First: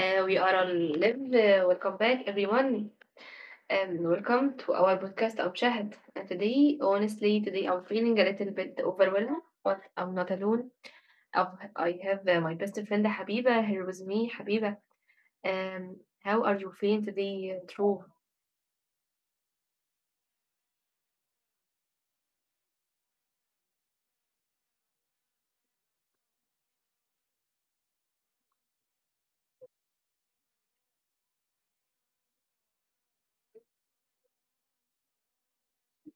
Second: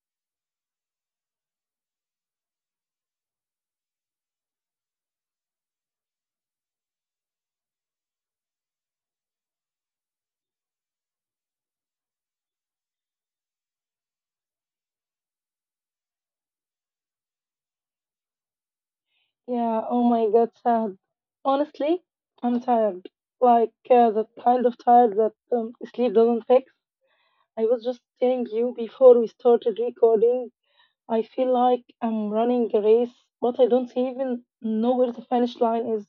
we are on live. Welcome back, everyone, and welcome to our podcast. I'm Shahid, and today, honestly, today I'm feeling a little bit overwhelmed, but I'm not alone. I have my best friend Habiba here with me. Habiba, um, how are you feeling today, True? Yeah, oh my god, sad. Honestly, I'm tired. That kind of tired that sleep doesn't fix. I was just telling you before we started recording, I feel like I'm running a race, but I don't even know where the finish line is.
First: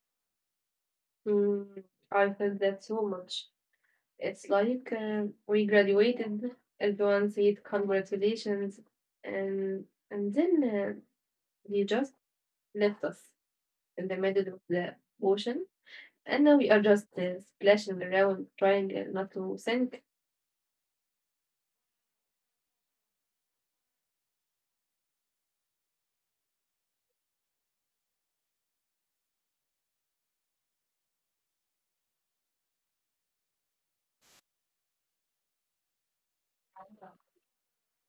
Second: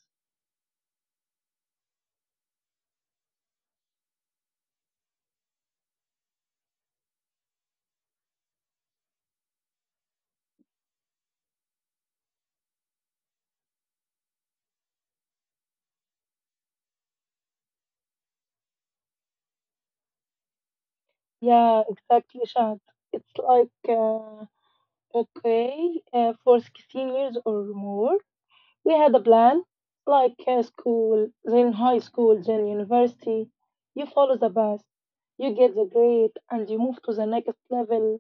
Mm, I felt that so much. It's like we graduated. Everyone said congratulations, and and then they just left us in the middle of the ocean. And now we are just splashing around, trying not to sink. Yeah, exactly, Shad. It's like, uh, okay, for 16 years or more, we had a plan, like in school, then high school, then university. You follow the path, you get the grade, and you move to the next level,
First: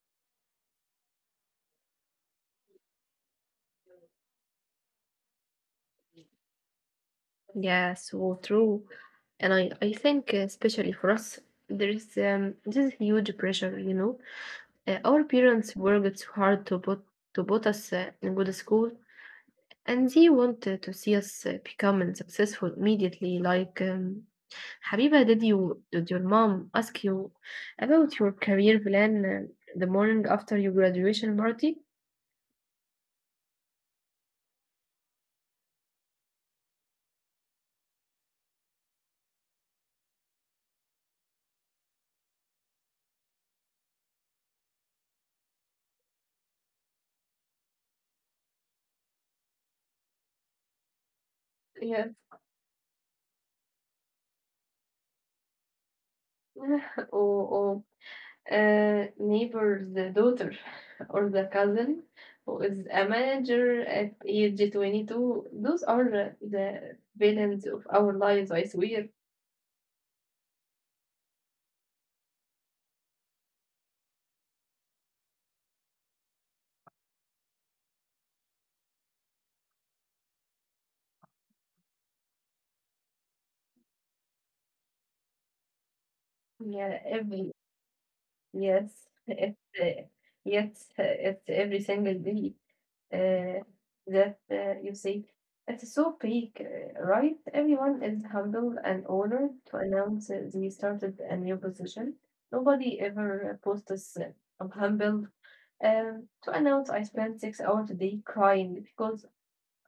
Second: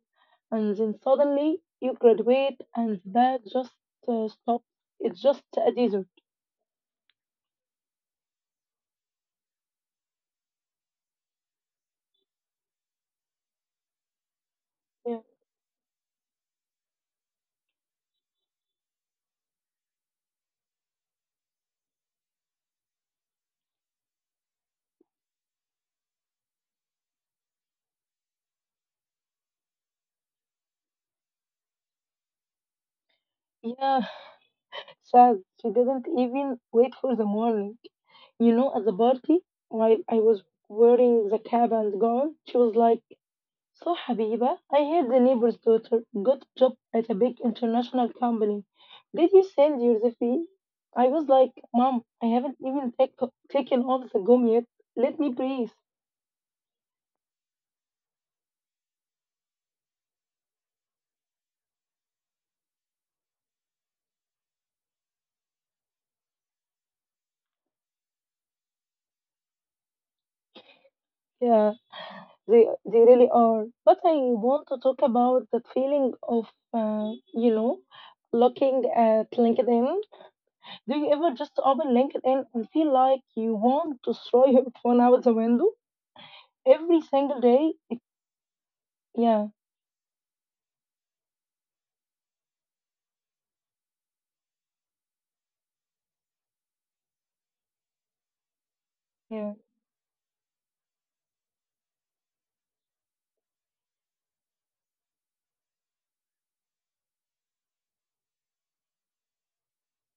and then suddenly you graduate, and that just stops. It's just a desert. Yes, so true. And I think, especially for us, there is this huge pressure, you know. Yeah. Our parents worked so hard to put us in good school, and they want to see us becoming successful immediately. Like, Habiba, did your mom ask you about your career plan the morning after your graduation party? Yeah, sad. She didn't even wait for the morning. You know, at the party, while I was wearing the cap and gown, she was like, so, Habiba, I heard the neighbor's daughter got a job at a big international company. Did you send your CV? I was like, Mom, Yes. I haven't even take, taken off the gum yet. Let me breathe. Or neighbor's daughter, or the cousin who is a manager at age 22. Those are the villains of our lives, I swear. Yeah, they, they really are. But I want to talk about the feeling of, uh, you know, looking at LinkedIn. Do you ever just open LinkedIn and feel like you want to throw your phone out the window every single Yeah, day? every Yeah, yes, it's yes, it's every single day uh, that you see. It's so fake, right? Everyone is humble yeah. and honored to announce they started a new position. Nobody ever posts, I'm humbled to announce I spent 6 hours a day crying because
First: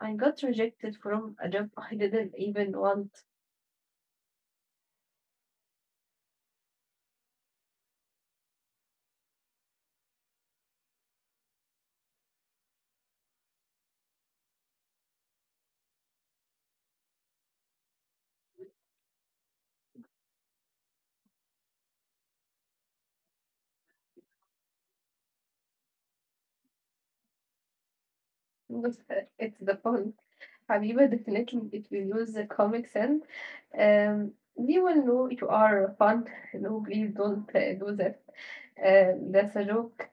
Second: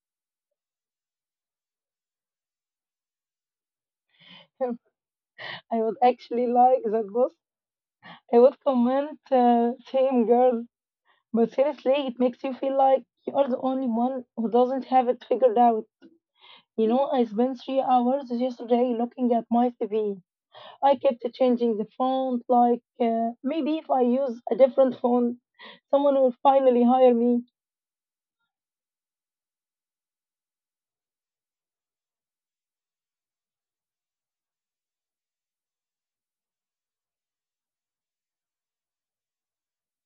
I got rejected from a job I didn't even want. I would actually like that post. I would comment, same girl. But seriously, it makes you feel like you are the only one who doesn't have it figured out. You know, I spent 3 hours yesterday looking at my TV. I kept changing the font, maybe if I use a different font, someone will finally hire me. It's the fun. Habiba, definitely, if you use the comic sense, we will know you are fun. No, please don't do that. That's a joke.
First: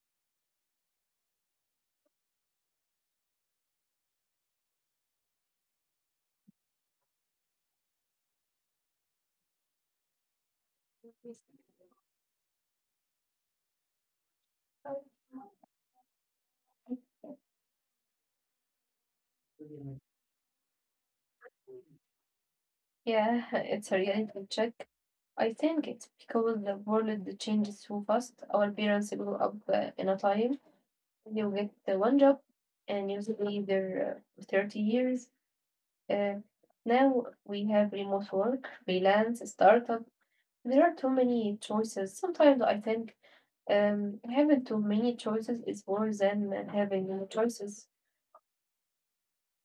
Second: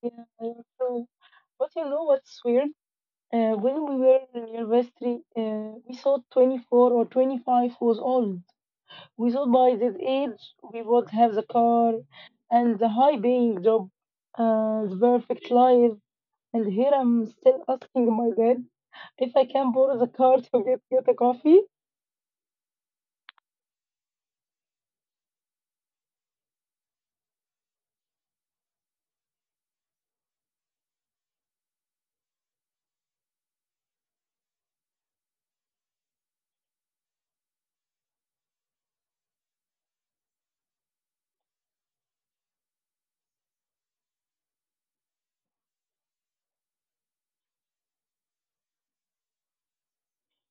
Yeah, yeah, true. But you know what's weird? When we were in university, we thought 24 or 25 was old. We thought by this age we would have the car and the high paying job and the perfect life. And here I'm still asking my dad if I can borrow the car to get a coffee. Yeah, it's a reality check. I think it's because the world changes so fast. Our parents grow up in a time. You get the one job, and usually they're 30 years. Uh, now we have remote work, freelance, startup. There are too many choices. Sometimes I think having too many choices is worse than having no choices.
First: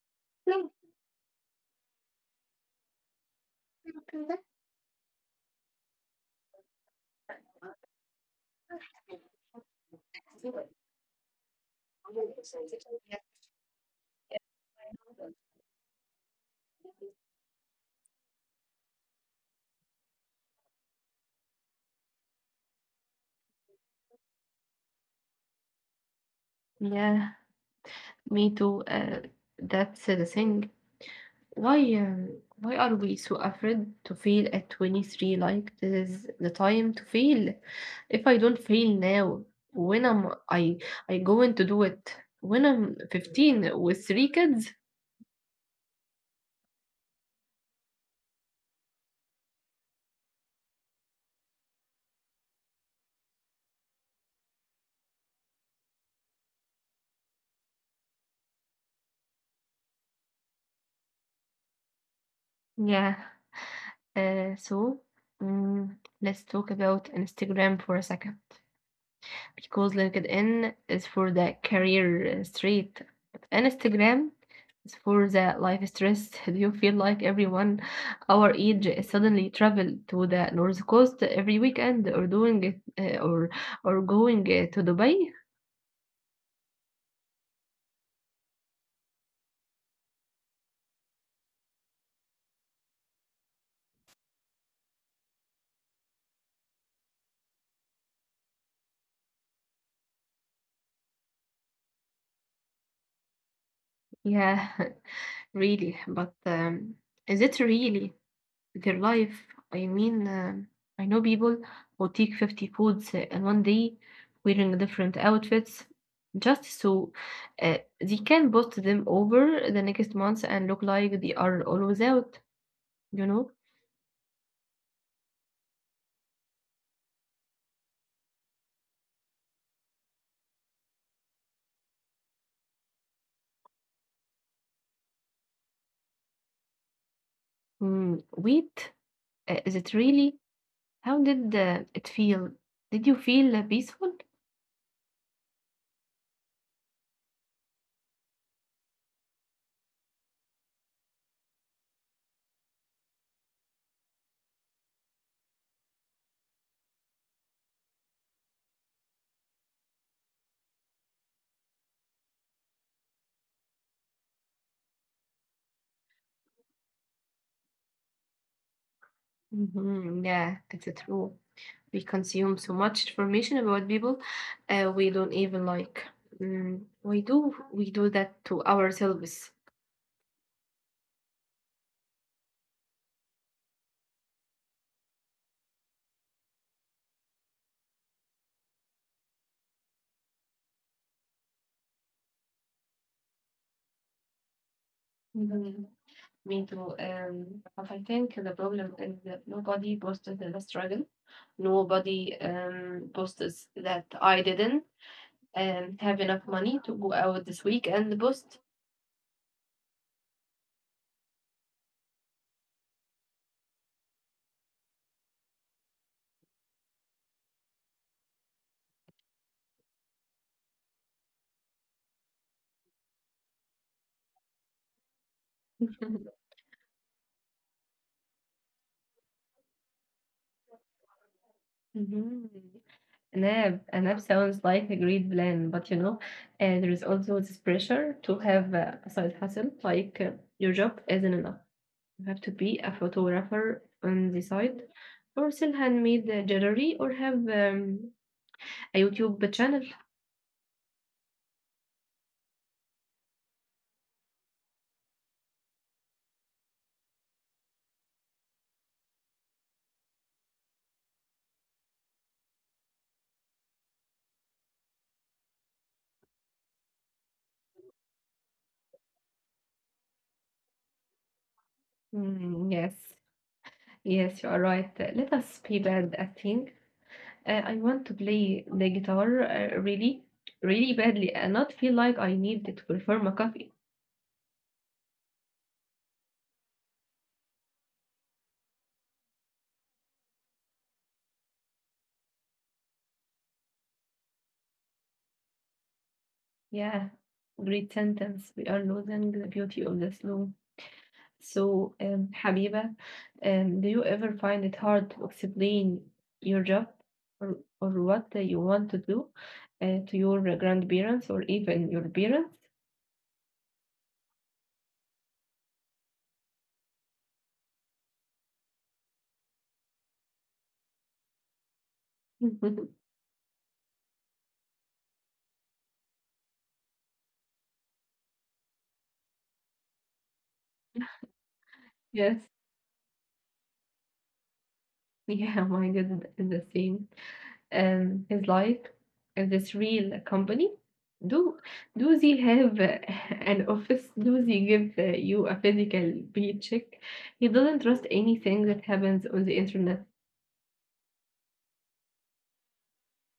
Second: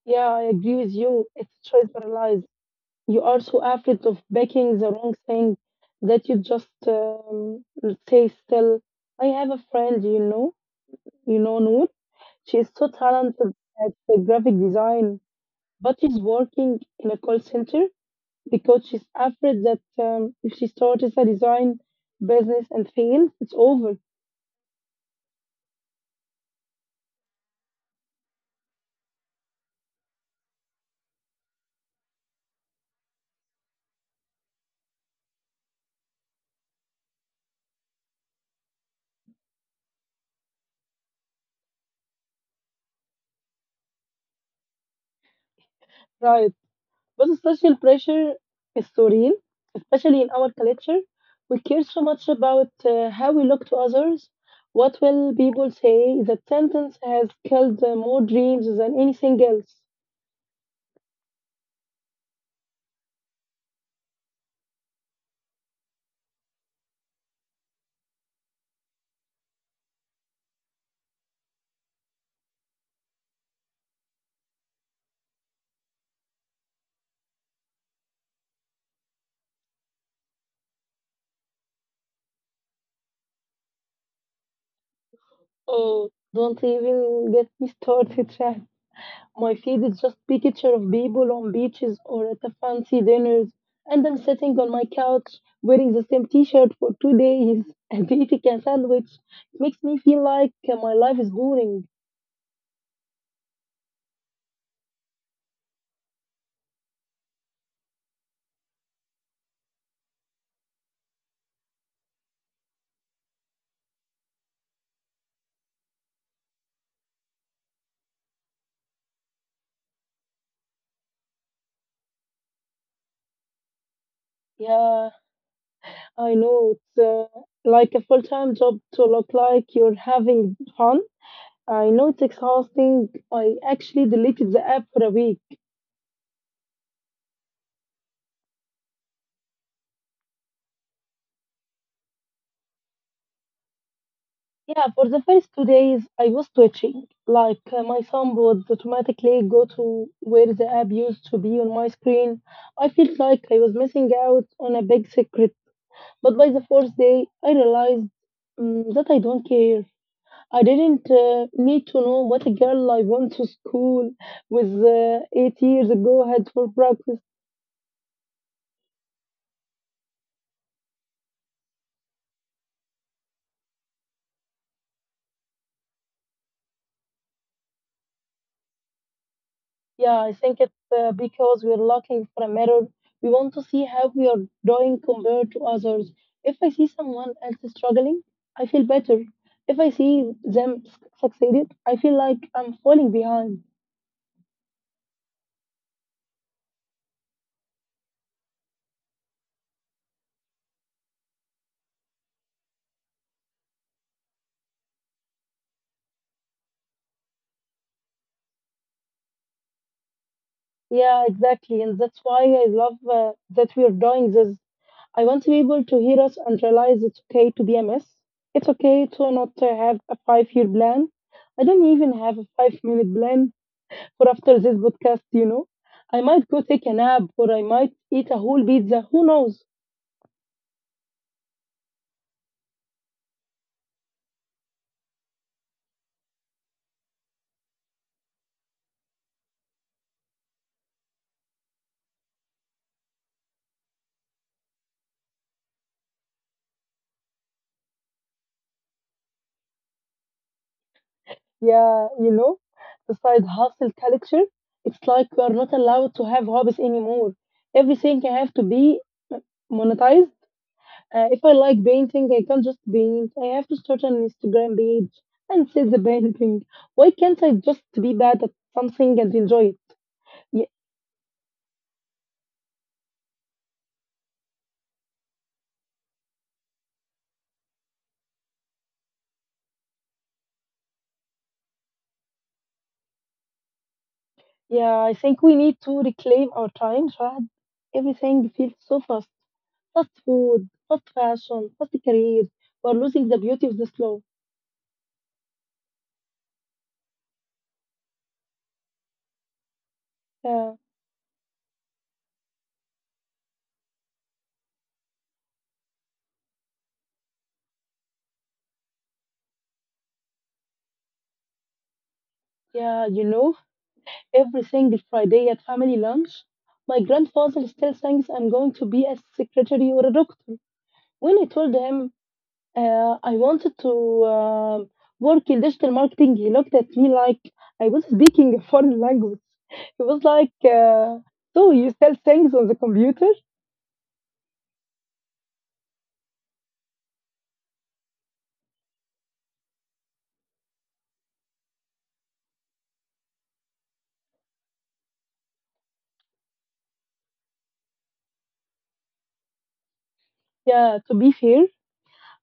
Yeah, I agree with you. It's choice paralyzed. You are so afraid of backing the wrong thing that you just stay still. I have a friend, you know, Noor. She is so talented at the graphic design, but she's working in a call center because she's afraid that if she starts a design business and fails, it's over. Yeah, me too. That's the thing. Why are we so afraid to fail at 23? Like, this is the time to fail. If I don't fail now, when am I going to do it? When I'm 15 with three kids? Right. But social pressure is so real, especially in our culture. We care so much about how we look to others. What will people say? That sentence has killed more dreams than anything else. Yeah. So mm, let's talk about Instagram for a second because LinkedIn is for the career street, but Instagram is for the life stress. Do you feel like everyone our age is suddenly travel to the North Coast every weekend or doing it uh, or or going to Dubai? Oh, don't even get me started, Shahd. My feed is just picture of people on beaches or at the fancy dinners, and I'm sitting on my couch wearing the same T-shirt for 2 days and eating a sandwich. It makes me feel like my life is boring. Yeah, really. But is it really their life? I mean, I know people who take 50 foods in one day wearing different outfits just so they can post them over the next month and look like they are always out, you know? Yeah, I know it's like a full-time job to look like you're having fun. I know it's exhausting. I actually deleted the app for a week. Mm, wait, is it really? How did it feel? Did you feel peaceful? Yeah, for the first 2 days, I was twitching. Like, my thumb would automatically go to where the app used to be on my screen. I felt like I was missing out on a big secret. But by the fourth day, I realized that I don't care. I didn't need to know what a girl I went to school with 8 years ago had for breakfast. Hmm, yeah, that's true. We consume so much information about people we don't even like. Mm, we do that to ourselves. Yeah, I think it's because we're looking for a mirror. We want to see how we are doing compared to others. If I see someone else struggling, I feel better. If I see them succeeded, I feel like I'm falling behind. Mhm. Me too. But I think the problem is that nobody posted the struggle. Nobody posted that I didn't have enough money to go out this week and post. Yeah, exactly. And that's why I love that we're doing this. I want people to hear us and realize it's okay to be a mess. It's okay to not have a 5 year plan. I don't even have a 5 minute plan for after this podcast, you know. I might go take a nap or I might eat a whole pizza. Who knows? Mhm. An app sounds like a great plan, but you know, there is also this pressure to have a side hustle, like, your job isn't enough. You have to be a photographer on the side, or sell handmade jewelry, or have a YouTube channel. Yeah, you know, the side hustle culture. It's like we are not allowed to have hobbies anymore. Everything can have to be monetized. If I like painting, I can't just paint. I have to start an Instagram page and sell the painting. Why can't I just be bad at something and enjoy it? Yeah, Mm, yes, you are right. Let us be bad at thing. I want to play the guitar really, really badly and not feel like I need to perform a cover. yeah, I think we need to reclaim our time, Shahad. Everything feels so fast. Fast food, fast fashion, fast careers. We're losing the beauty of the slow. Yeah, great sentence. We are losing the beauty of the slow. Yeah, So, Habiba, do you ever find it hard to explain your job or what you want to do to your grandparents or even your parents? yeah, you know, every single Friday at family lunch, my grandfather still thinks I'm going to be a secretary or a doctor. When I told him I wanted to um work in digital marketing, he looked at me like I was speaking a foreign language. He was like, Yes. so you sell things on the computer? Yeah, mine is the same. Um, his life in this real company? Do do they have an office? Do they give you a physical paycheck? He doesn't trust anything that happens on the internet. Yeah, to be fair,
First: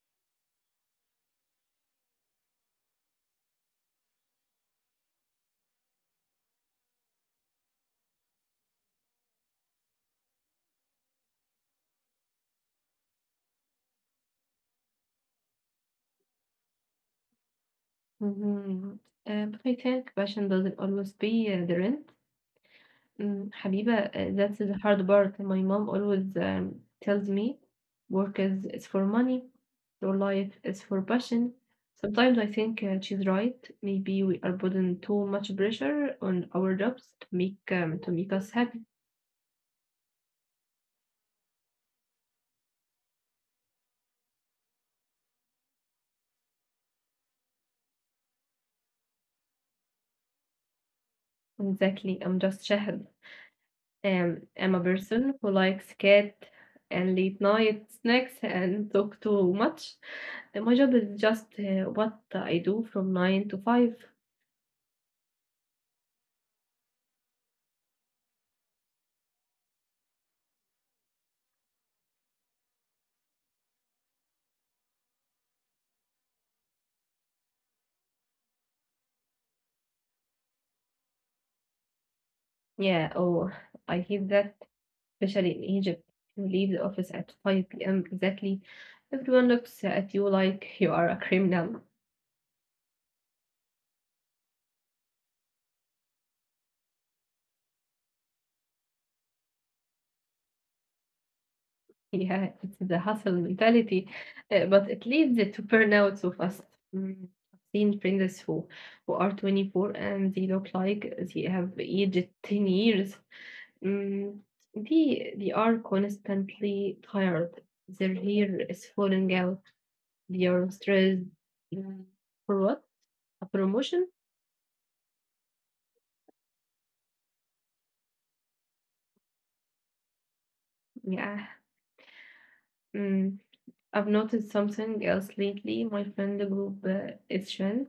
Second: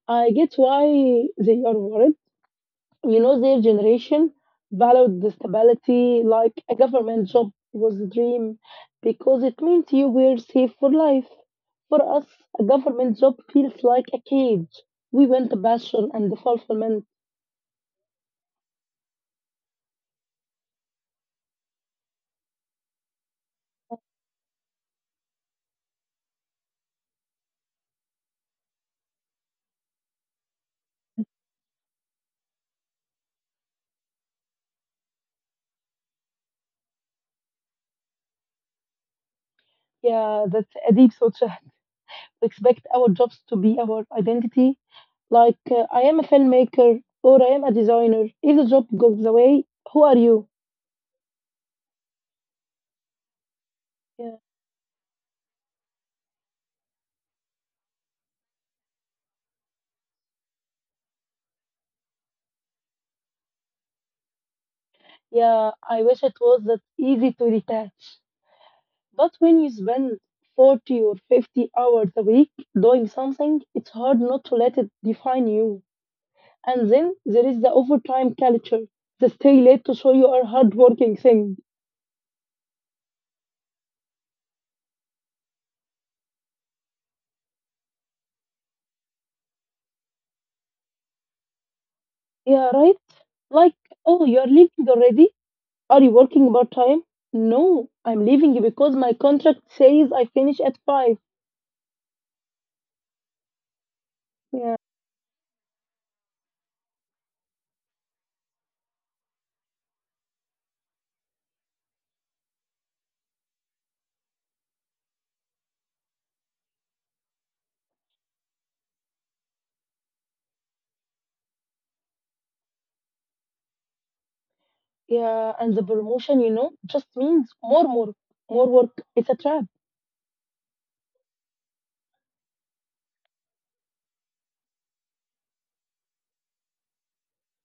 I get why they are worried. You know, their generation valued the stability like a government job was a dream because it meant you were safe for life. For us, a government job feels like a cage. We want passion and fulfillment. Mhm. But I think passion doesn't always pay the rent. Mm, Habiba, that's the hard part. My mom always tells me is for money, your life is for passion. Sometimes I think she's right. Maybe we are putting too much pressure on our jobs to make us happy. Yeah, that's a deep thought, Shahd. We expect our jobs to be our identity. Like, I am a filmmaker or I am a designer. If the job goes away, who are you? Exactly. I'm just Shahad. Yeah, I'm a person who likes cat and late night snacks and talk too much. And my job is just what I do from nine to five. yeah, I wish it was that easy to detach. But when you spend 40 or 50 hours a week doing something, it's hard not to let it define you. And then there is the overtime culture, the stay late to show you are hardworking thing. Yeah, oh, I hate that, especially in Egypt. You leave the office at 5 p.m. exactly. Everyone looks at you like you are a criminal. Yeah, right? Like, oh, you're leaving already? Are you working part time? No, I'm leaving because my contract says I finish at 5. Yeah, it's the hustle mentality, but Yeah, it leads to burnout so fast. Mm, I've seen friends who are 24 and they look like they have aged 10 years. Mm, they are constantly tired. Their hair is falling out. They are stressed. Mm, for what? A promotion? yeah, and the promotion, you know, just means more work, more work. It's a trap. Yeah. Mm, I've noticed something else lately. My friend group is sharing.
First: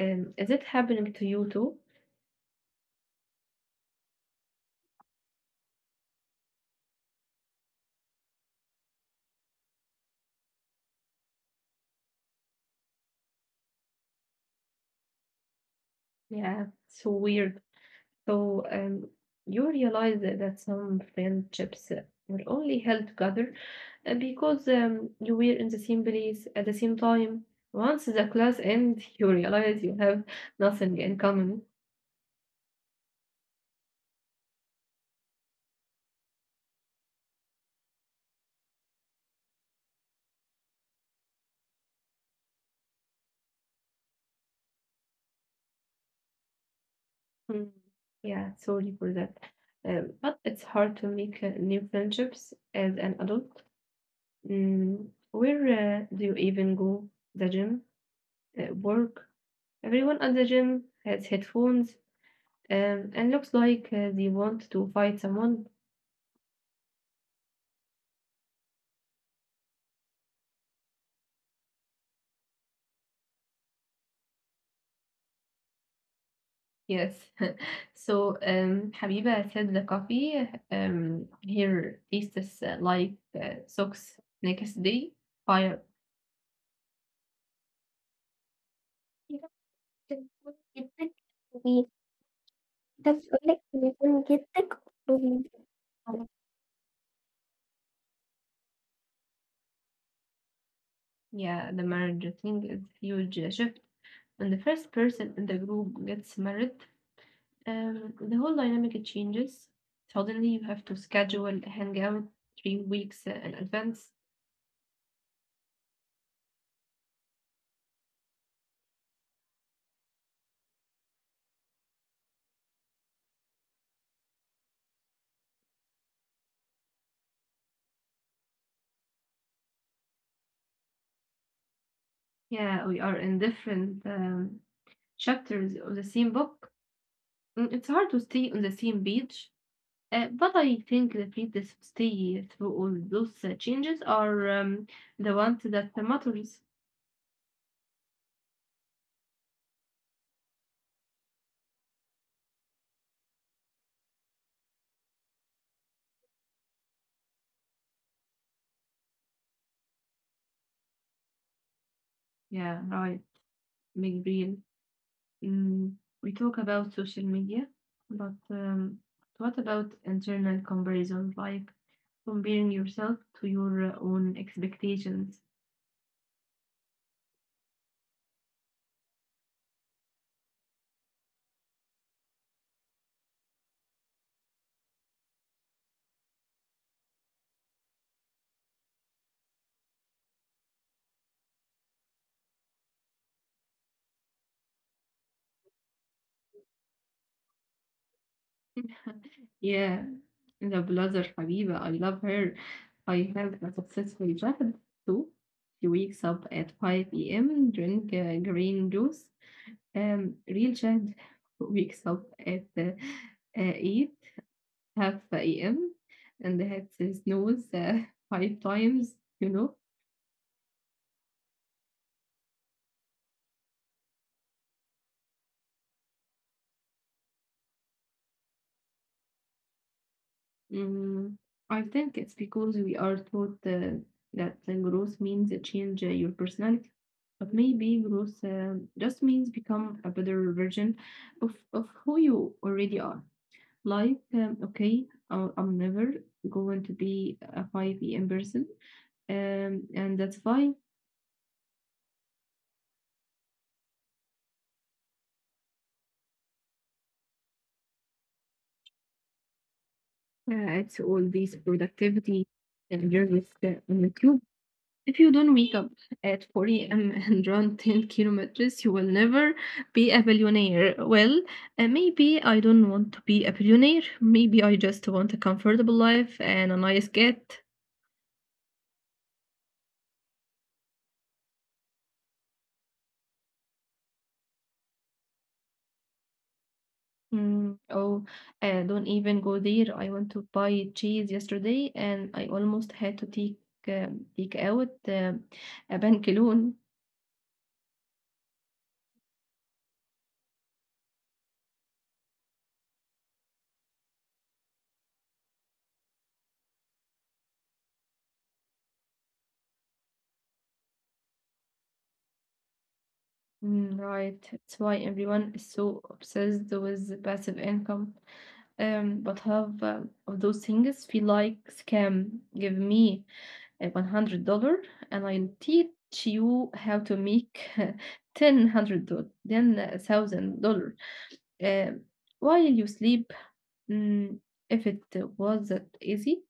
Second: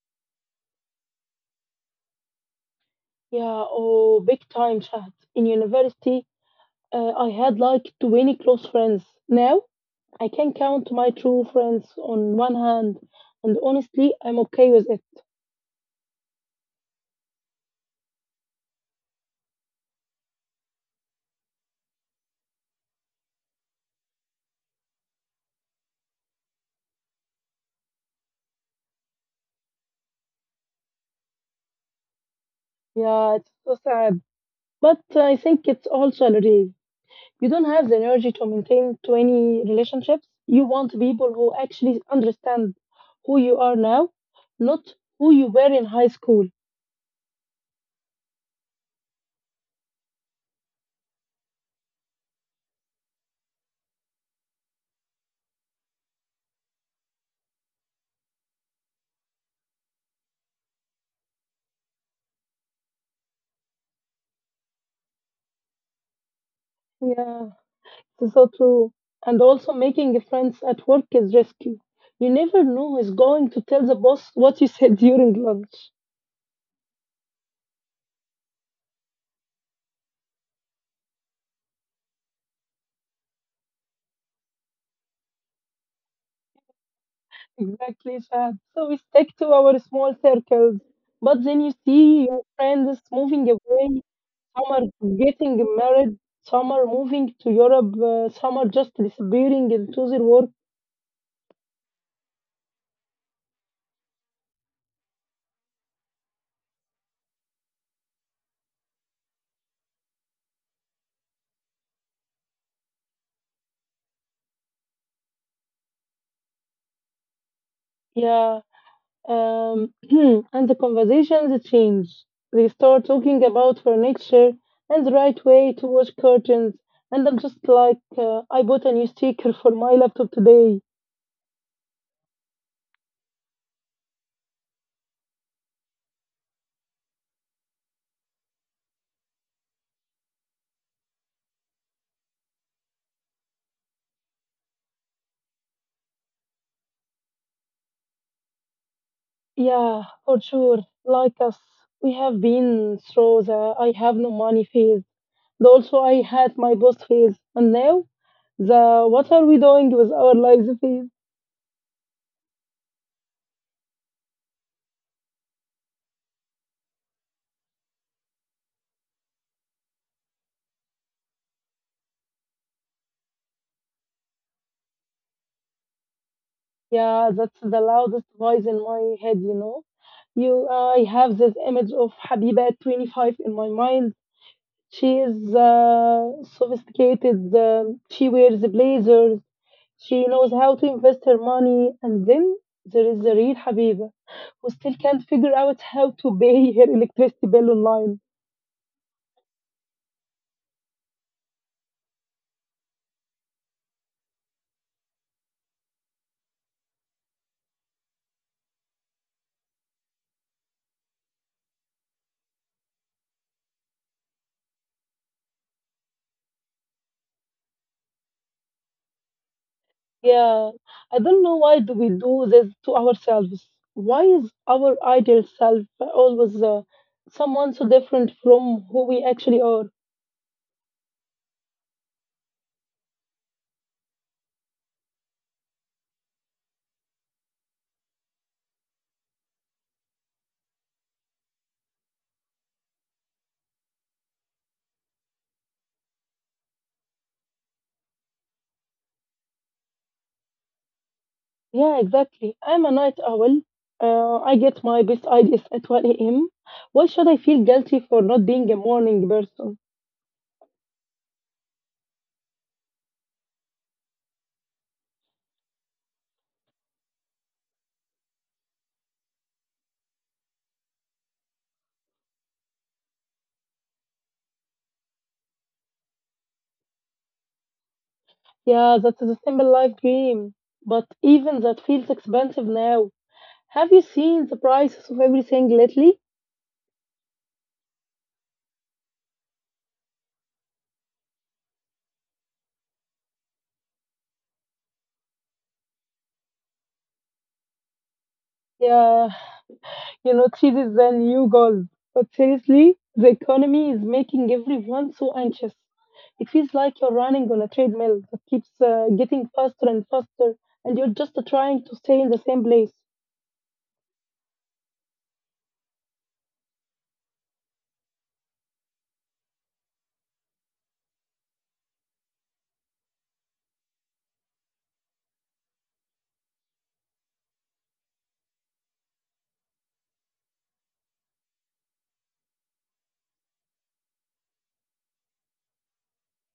Is it happening to you too? Yeah, oh, big time chat in university. I had like 20 close friends. Now I can count my true friends on one hand, and honestly, I'm okay with it. Yeah, so weird. So you realize that some friendships were only held together because you were in the same place at the same time. Once the class ends, you realize you have nothing in common. Yeah, it's so sad. But I think it's also a relief. You don't have the energy to maintain 20 relationships. You want people who actually understand who you are now, not who you were in high school. Mm, yeah, sorry for that. But it's hard to make new friendships as an adult. Mm, where do you even go? The gym? Work? Everyone at the gym has headphones and looks like they want to fight someone. Yeah. That's so true. And also making friends at work is risky. You never know who is going to tell the boss what you said during lunch. Yes. So, Habiba said the coffee here tastes like socks next day. Fire. Exactly, Shad. So we stick to our small circles. But then you بيبقى see your friends جدا moving جدا away. وبيخفف لك Some جدك. are getting married. Some are moving to Europe. Some are just disappearing into their work. Yeah, the marriage thing is huge shift. When the first person in the group gets married, the whole dynamic changes. Suddenly, you have to schedule a hangout 3 weeks in advance. Yeah. And the conversations change. They start talking about furniture and the right way to wash curtains. And I'm just like, I bought a new sticker for my laptop today. Yeah, we are in different chapters of the same book. Mm, it's hard to stay on the same page, but I think the people stay through all those changes are the ones that matters. Yeah, for sure. Like us, we have been through the I have no money phase. The also I had my boss phase. And now the what are we doing with our lives phase? Yeah, right. Big deal. Mm, we talk about social media, but what about internal comparison, like comparing yourself to your own expectations? Yeah, that's the loudest voice in my head, you know. I have this image of Habiba at 25 in my mind. She is sophisticated. She wears blazers. She knows how to invest her money. And then there is the real Habiba who still can't figure out how to pay her electricity bill online. Yeah, the blogger Habiba, I love her. I have a successful job too. She wakes up at 5 p.m., drink green juice. Real child wakes up at 8, half a.m., and has his nose five times, you know. Yeah, I don't know why do we do this to ourselves. Why is our ideal self always someone so different from who we actually are? Mm, I think it's because we are taught that growth means change your personality, but maybe growth just means become a better version of who you already are. Like, okay, I'm never going to be a 5 p.m. person, and that's fine. Yeah, exactly. I'm a night owl. I get my best ideas at 1 a.m. Why should I feel guilty for not being a morning person? It's all this productivity and journeys on YouTube. If you don't wake up at 4 a.m. and run 10 kilometers, you will never be a billionaire. Well, maybe I don't want to be a billionaire. Maybe I just want a comfortable life and a nice cat. Yeah, that is a simple life dream. But even that feels expensive now. Have you seen the prices of everything lately? Mm, oh, don't even go there. I want to buy cheese yesterday and I almost had to take out a bank loan. Yeah, you know, cities are new goals. But seriously, the economy is making everyone so anxious. It feels like you're running on a treadmill that keeps getting faster and faster, and you're just trying to stay in the same place. Mm, right. It's why everyone is so obsessed with passive income. But have of those things feel like scam. Give me a $100 and I'll teach you how to make $1000, then $1000. Um, while you sleep, mm, if it was that easy,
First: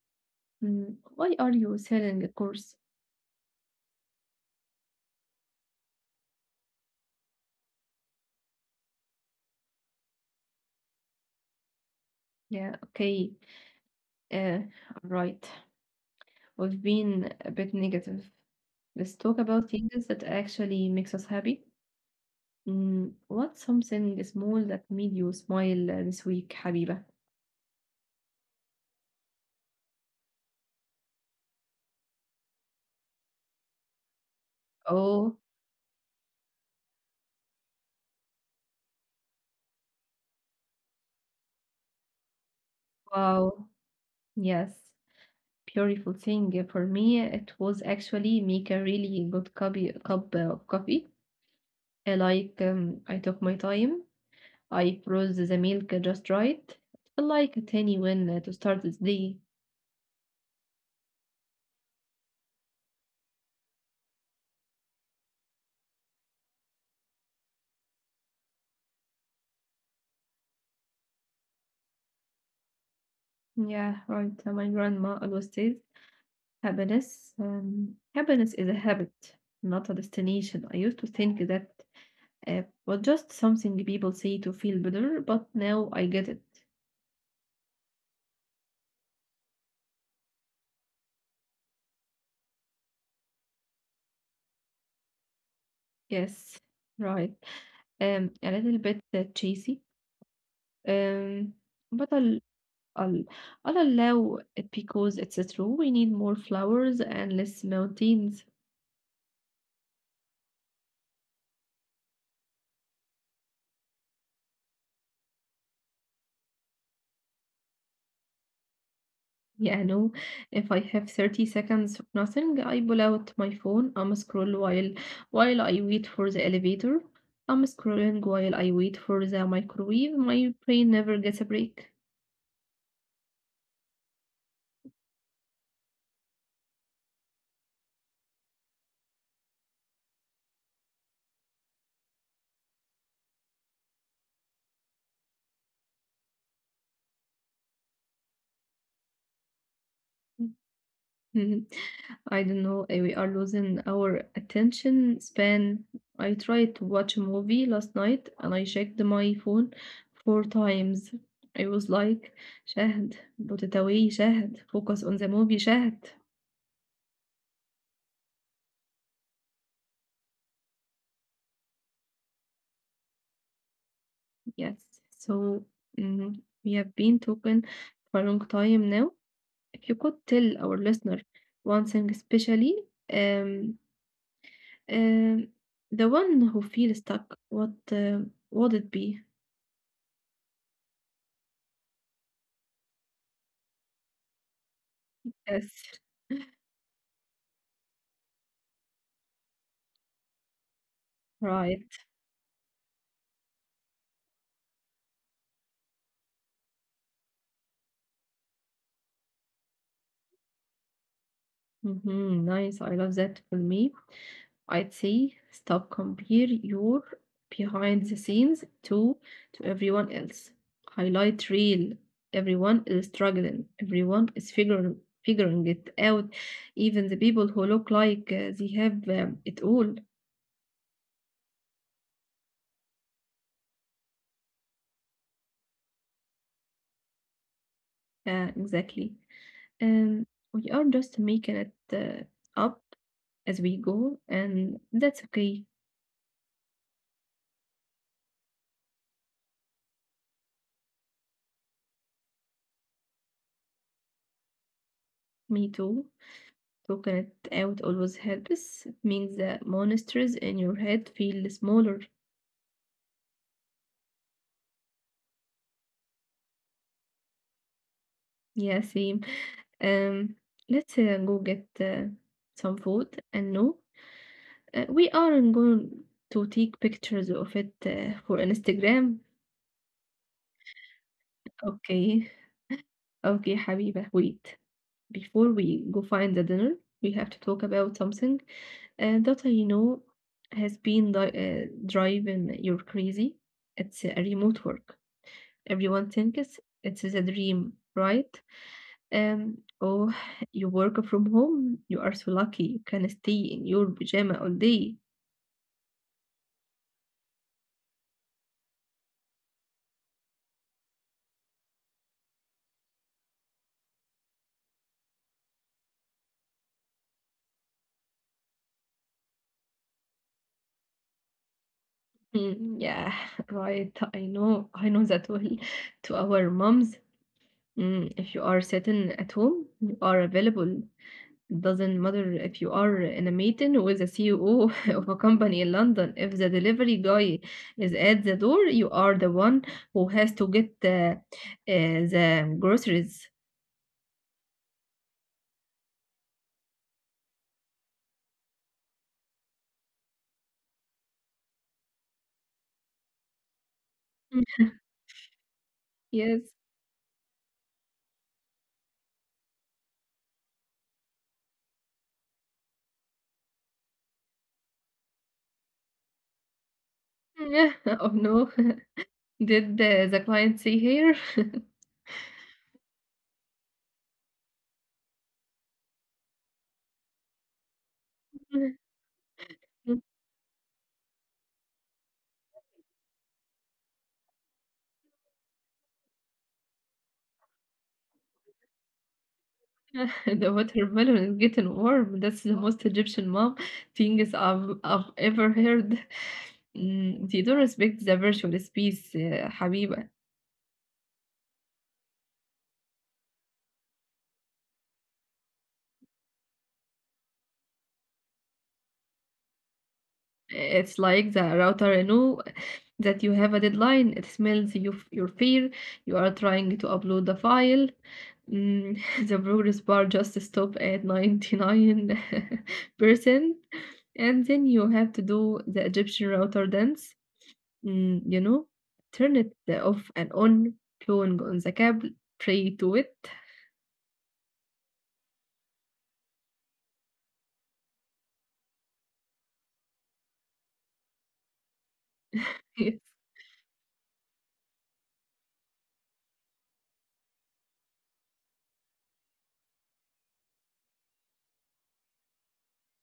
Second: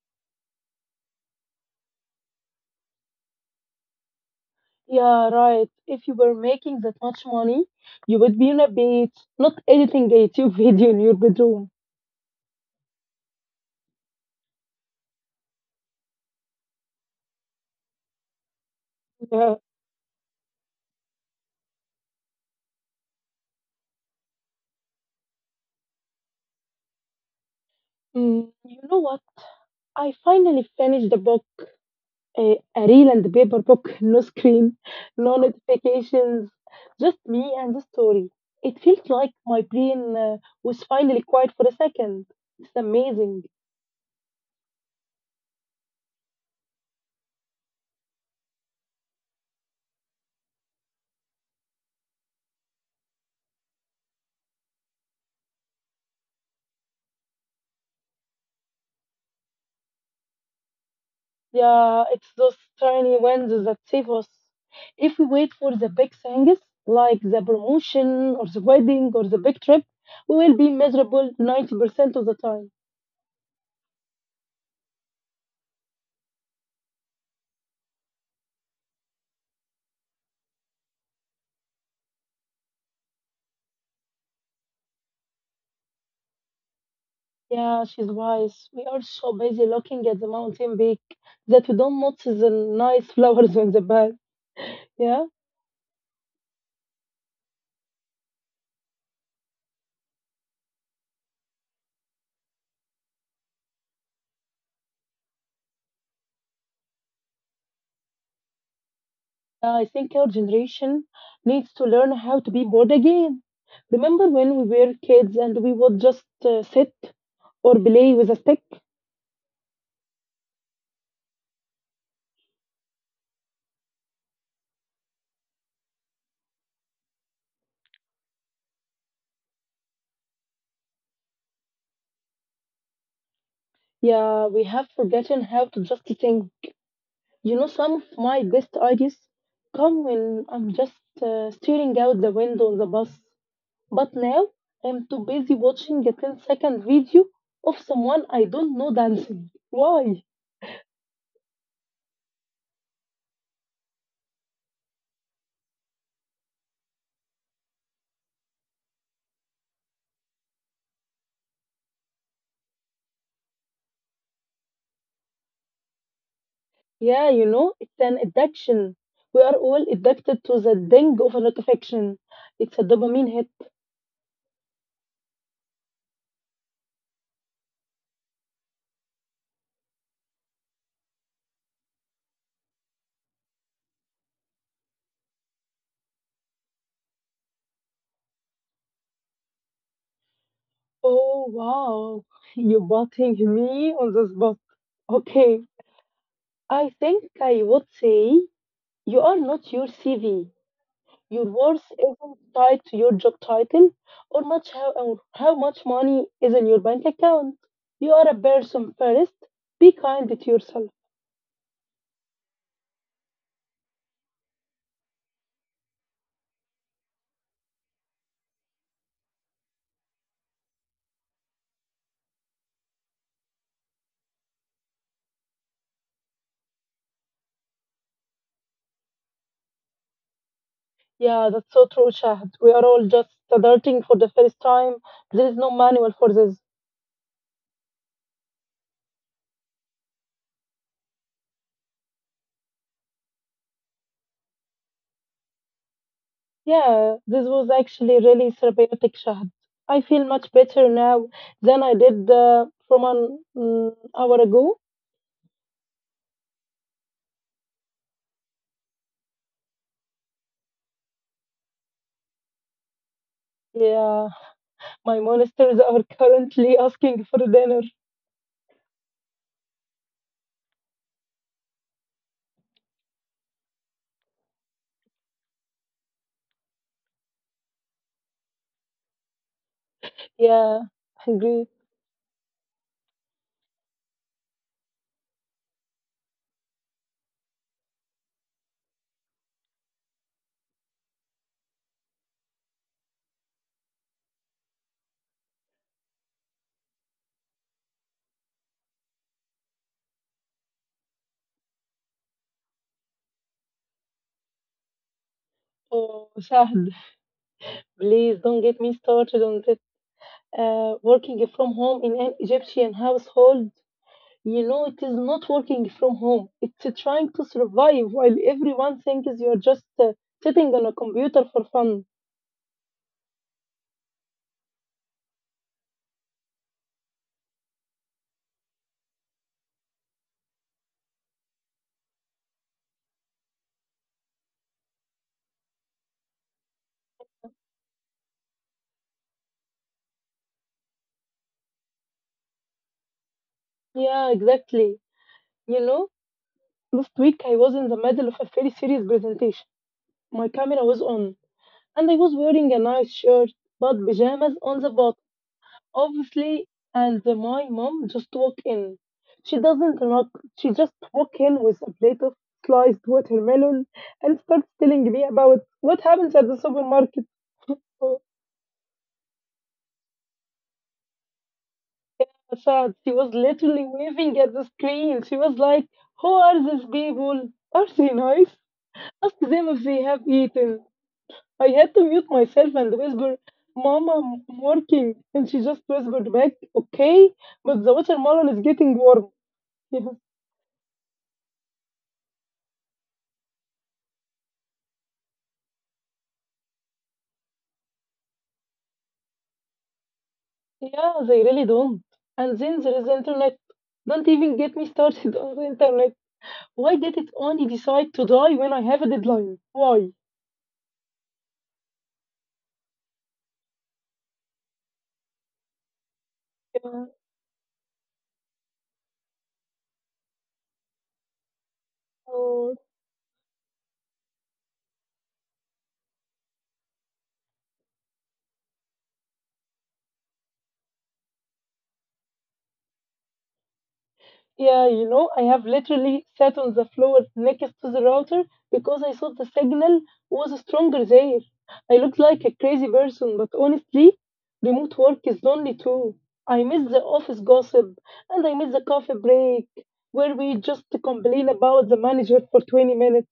mm, why are you selling a course? Yeah, right. If you were making that much money, you would be on a beach, not editing a YouTube video in your bedroom. Yeah, okay, uh, right. We've been a bit negative. Let's talk Yeah. about things that actually makes us happy. Mm, what's something small that made you smile this week, Habiba? Mm, you know what? I finally finished the book. A reel and paper book, no screen, no Oh, notifications, just me and the story. It feels like my brain was finally quiet for a second. It's amazing. wow. Yes, beautiful thing. For me, it was actually make a really good cup of coffee. I like I took my time. I froze the milk just right. It felt like a tiny win to start this day. Yeah, it's those tiny wins that save us. If we wait for the big things, like the promotion or the wedding or the big trip, we will be miserable 90% of the time. Yeah, right. Uh, my grandma always says, Happiness, happiness is a habit, not a destination. I used to think that was just something people say to feel better, but now I get it. Yeah, she's wise. We are so busy looking at the mountain peak that we don't notice the nice flowers on the back. Yeah, Yes, right. A little bit cheesy. Um, but I'll I'll allow it because it's a true. We need more flowers and less mountains. I think our generation needs to learn how to be bored again. Remember when we were kids and we would just sit or play with a stick? Yeah, no. If I have 30 seconds of nothing, I pull out my phone. I'm scroll while I wait for the elevator. I'm scrolling while I wait for the microwave. My brain never gets a break. Yeah, we have forgotten how to just think. You know, some of my best ideas come when I'm just staring out the window on the bus. But now I'm too busy watching a ten-second video of someone I don't know dancing. Why? Mhm. I don't know. We are losing our attention span. I tried to watch a movie last night and I checked my phone four times. I was like, Shahd, put it away, Shahd, focus on the movie, Shahd. Yeah, you know, it's an addiction. We are all addicted to the ding of a notification. It's a dopamine hit. Yes. So mm, we have been talking for a long time now. If you could tell our listener one thing, especially um, um, the one who feels stuck, what would it be? Oh, wow. You're butting me on the spot. Okay, Yes. I think I would say you are not your CV. Your Right. worth isn't tied to your job title or how much money is in your bank account. You are a person first. Be kind to yourself. Nice. I love that. For me, I'd say stop compare your behind the scenes to everyone else. Highlight real. Everyone is struggling. Everyone is figuring it out. Even the people who look like they have it all. Yeah, that's so true, Shahd. We are all just starting for the first time. There is no manual for this. Exactly. Um, we are just making it up as we go, and that's okay. Yeah, this was actually really therapeutic, Shahd. I feel much better now than I did from an hour ago. Me too. Coconut out always helps. It means the monsters in your head feel smaller. Yeah, my monsters are currently asking for dinner. Yeah, same. Um, let's go get some food and no, we aren't going to take pictures of it for Instagram. Yeah, hungry. Okay, okay, حبيبة. Wait, before we go find the dinner, we have to talk about something that I know has been driving you crazy. It's remote work. Everyone thinks it is a dream, right? Um, oh, you work from home. You are so lucky. You can stay in your pajama all day. Oh, Shahd, please don't get me started on this. Working from home in an Egyptian household, you know, it is not working from home. It's trying to survive while everyone thinks you're just sitting on a computer for fun. Mm, yeah, right. I know. I know that well. To our moms, if you are sitting at home, you are available. Doesn't matter if you are in a meeting with the CEO of a company in London, if the delivery guy is at the door, you are the one who has to get the groceries. Yeah, exactly. You know, last week I was in the middle of a very serious presentation. My camera was on, and I was wearing a nice shirt, but pajamas Mm. on the bottom. Yes. Obviously, and my mom just walked in. She doesn't knock, she just walked in with a plate of sliced watermelon and starts telling me about what happens at the supermarket. Oh Oh, no. Did the client see here? sad. She was literally waving at the screen. She was like, who are these people? Are they nice? Ask them if they have eaten. I had to mute myself and whisper, Mama, I'm working. And she just whispered back, okay, but the watermelon is getting warm. The watermelon is getting warm. That's the most Egyptian mom things I've ever heard. They don't respect the virtual space, حبيبة. Yeah, they really don't. And then there is the internet. Don't even get me started on the internet. Why did it only decide to die when I have a deadline? Why? It's like the router know that you have a deadline. It smells you, your fear. You are trying to Yeah, upload the file. Mm, the progress bar just stop at oh, 99%. And then you have to do the Egyptian router dance. Mm, you know, Turn it off and on, blowing on the cable, pray to it. yeah, you know, I have literally sat on the floor next to the router because I thought the signal was stronger there. I looked like a crazy person, but honestly, remote work is lonely too. I miss the office gossip and I miss the coffee break where we just complain about the manager for 20 minutes.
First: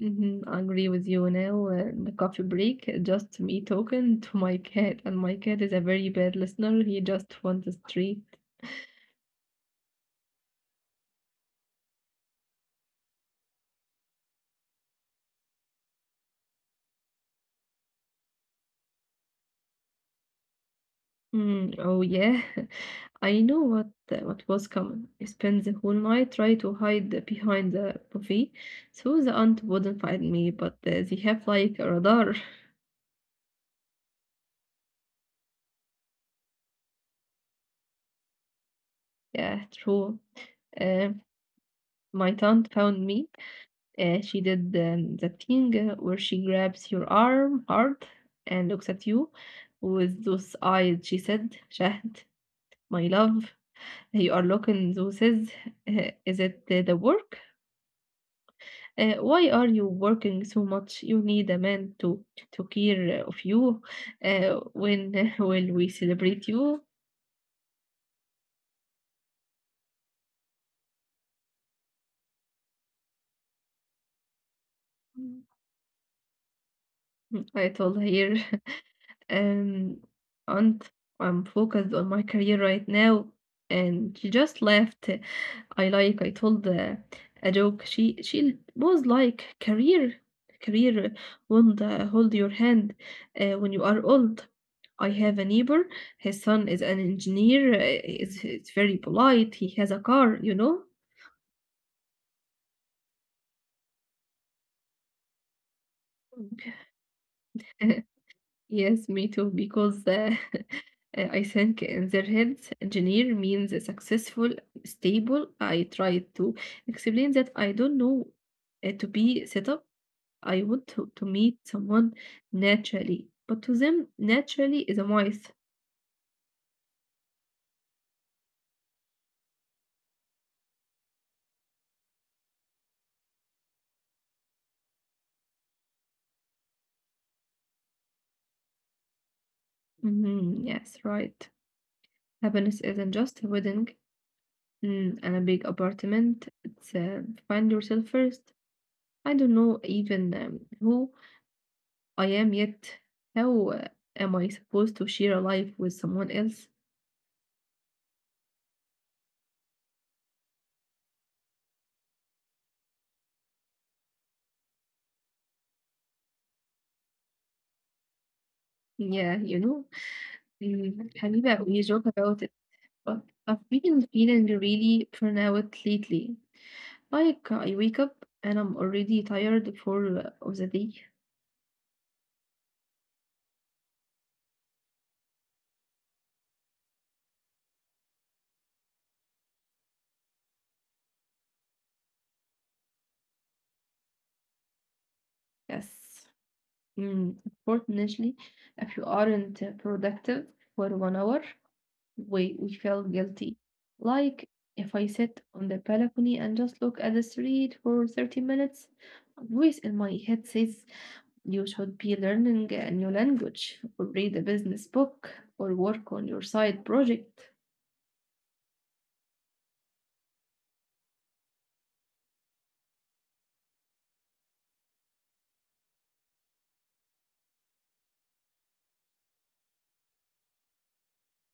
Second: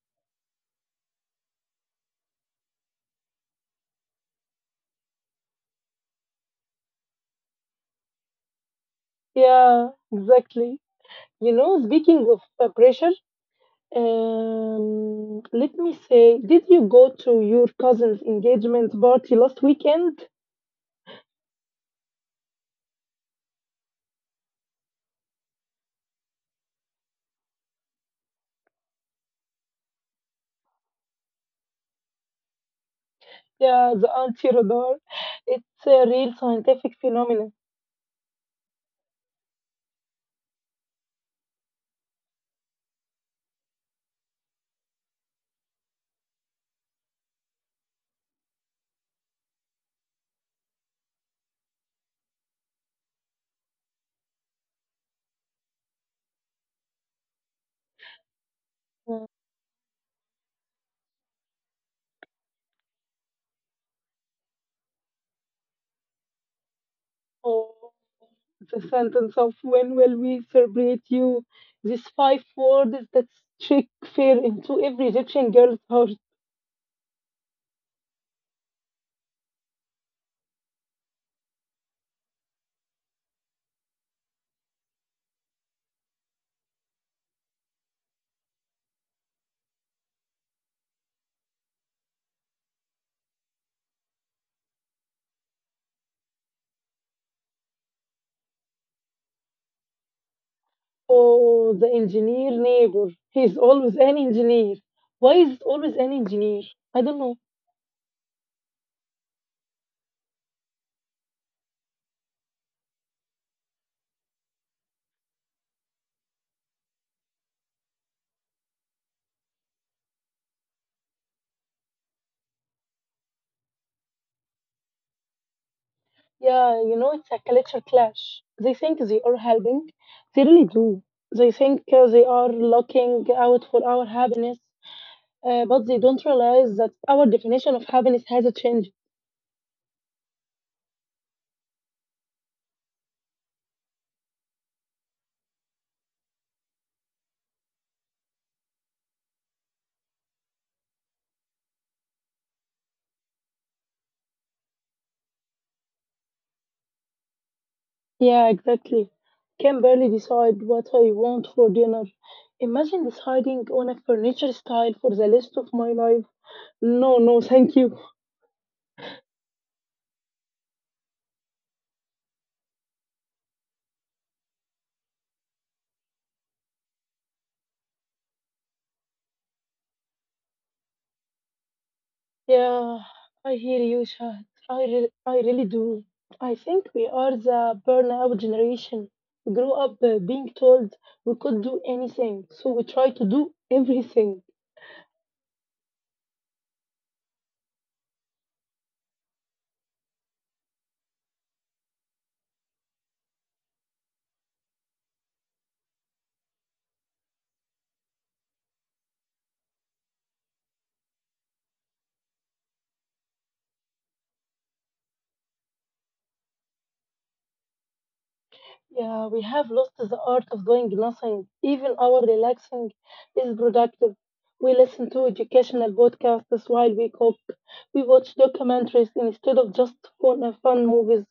Mhm, I agree with you now. The coffee break, just me talking to my cat, and my cat is a very bad listener. He just wants a treat. Yeah, exactly. You know, speaking of pressure, let me say, did you go to your cousin's engagement party last weekend? Mm, oh yeah, I know what was coming. I spent the whole night trying to hide behind the buffet, so the aunt wouldn't find me. But they have like a radar. Yeah, the anti-radar. It's a real scientific phenomenon. Yeah, true. Uh, my aunt found me. She did the thing where she grabs your arm hard and looks at you with those eyes. She said, Shahd, my love, you are looking those is it the work? Why Uh, are you working so much? You need a man to care of you. When will we celebrate you? Oh, the sentence of when will we celebrate you? These five words that strike fear into every Egyptian girl's heart. I told her um, aunt, I'm focused on my career right now. And she just laughed. I told a joke. She was like, career, career won't hold your hand when you are old. I have a neighbor. His son is an engineer. Is very polite. He has a car. Oh, the engineer neighbor. He's always an engineer. Why is it always an engineer? I don't know. Yes, me too, because I think in their heads, engineer means successful, stable. I try to explain that I don't know to be set up. I want to meet someone naturally, but to them, naturally is a myth. Yeah, you know, it's a culture clash. They think they are helping. They really do. They think they are looking out for our happiness, but they don't realize that our definition of happiness has changed. Mhm, yes, right. Happiness isn't just a wedding and a big apartment. It's find yourself first. I don't know even who. I am yet how am I supposed to share a life with someone else? Yeah, exactly. Can barely decide what I want for dinner. Imagine deciding on a furniture style for the rest of my life. No, no, thank you. Yeah, Habiba, we joke about it, but I've been feeling really burnout lately. Like I wake up and I'm already tired for of the day. Yeah, I hear you, Shahd. I really do. I think we are the burnout generation. We grew up being told we could do anything, so we try to do everything. Yes. Unfortunately, if you aren't productive for 1 hour, we feel guilty. Like if I sit on the balcony and just look at the street for 30 minutes, a voice in my head says, you should be learning a new language or read a business book or work on your side project. Yeah, we have lost the art of doing nothing. Even our relaxing is productive. We listen to educational podcasts while we cook. We watch documentaries instead of just fun movies.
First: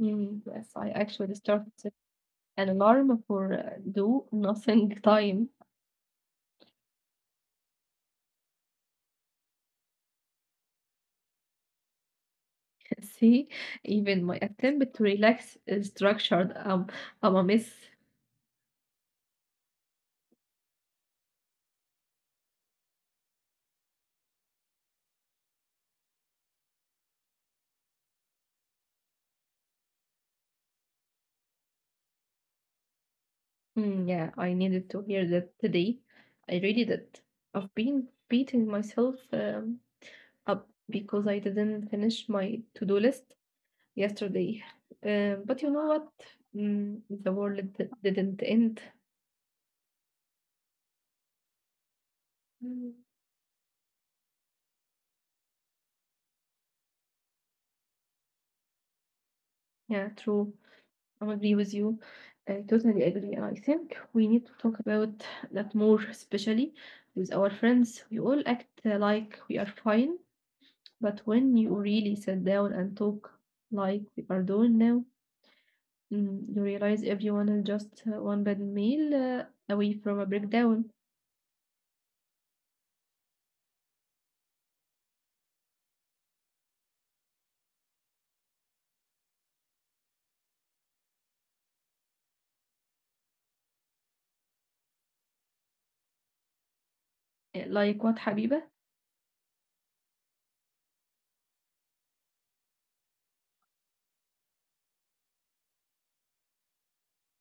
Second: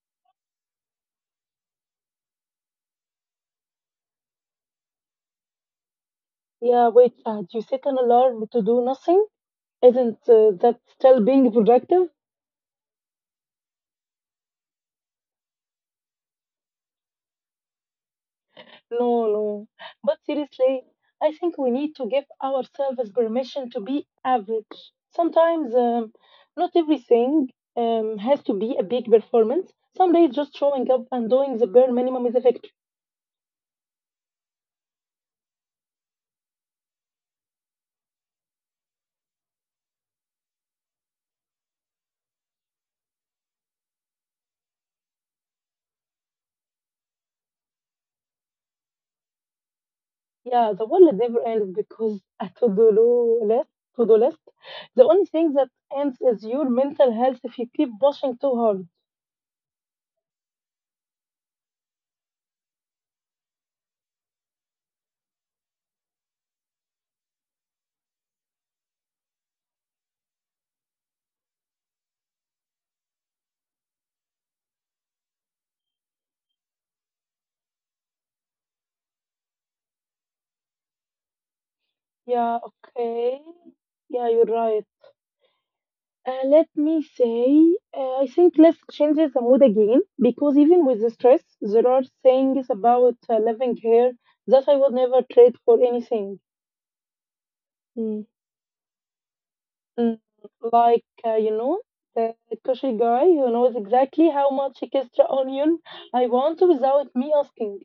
Mm, yes, I actually started an alarm for do nothing time. Yeah, wait, Shahd, you set an alarm to do nothing? Isn't that still being productive? See, even my attempt to relax is structured. I'm a mess. No, no. But seriously, I think we need to give ourselves permission to be average. Sometimes, not everything has to be a big performance. Some days, just showing up and doing the bare minimum is effective. Hmm, yeah, I needed to hear that today. I really did. I've been beating myself up because I didn't finish my to-do list yesterday. But you know what? The world didn't end. Yeah, the world never ends because a Mm, to-do list. To-do list. The only thing that ends is your mental health if you keep pushing too hard. yeah, true. I agree with you. I totally agree. And I think we need to talk about that more, especially with our friends. We all act like we are fine, but when you really sit down and talk like we are doing now, you realize everyone is just one bad meal away from a breakdown. Yeah, okay. Yeah, you're right. Let me say, I think let's change the mood again because even with the stress, there are things about living here that I would never trade for anything. Mm. Like what, Habiba? Mm, like, you know, the kosher guy who knows exactly how much extra onion I want without me asking.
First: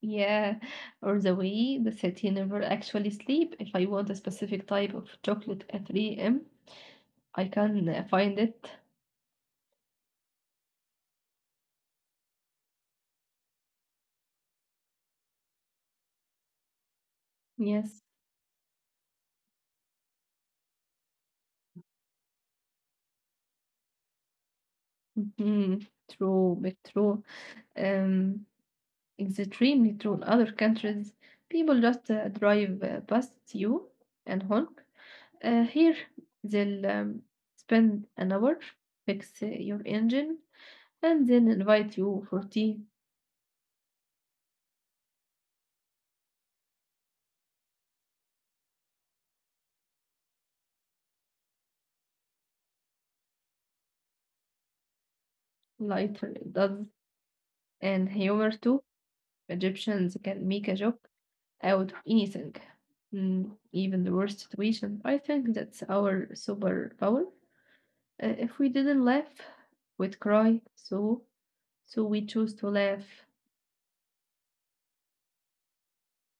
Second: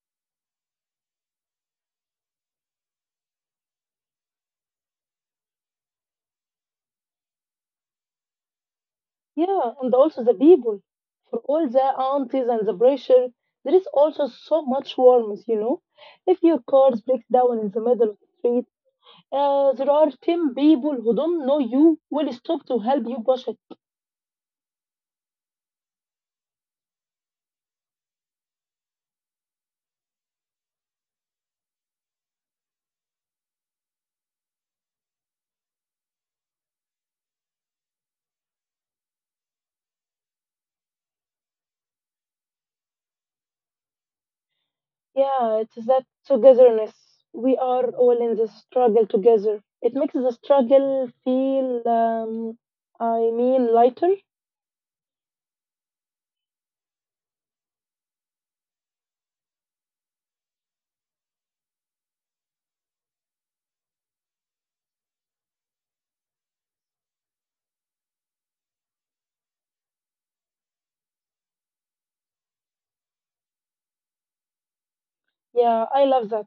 Yeah, or the way the city never actually sleep. If I want a specific type of chocolate at 3 a.m., I can find it. Yeah, and also the people. For all the aunties and the pressure, there is also so much warmth, you know. If your car breaks down in the middle Yes. of the street, there are 10 people who don't know you will stop to help you push it. Mhm. True, but true. Um, it's extremely true in other countries. People just drive past you and honk. Here, they'll spend an hour, fix your engine, and then invite you for tea. Yeah, it's that togetherness. We are all in this struggle together. It makes the struggle feel, I mean, lighter. Lighter does, and humor too. Egyptians can make a joke out of anything, even the worst situation. I think that's our superpower. If we didn't laugh, we'd cry. So we chose to laugh. Yeah, I love that.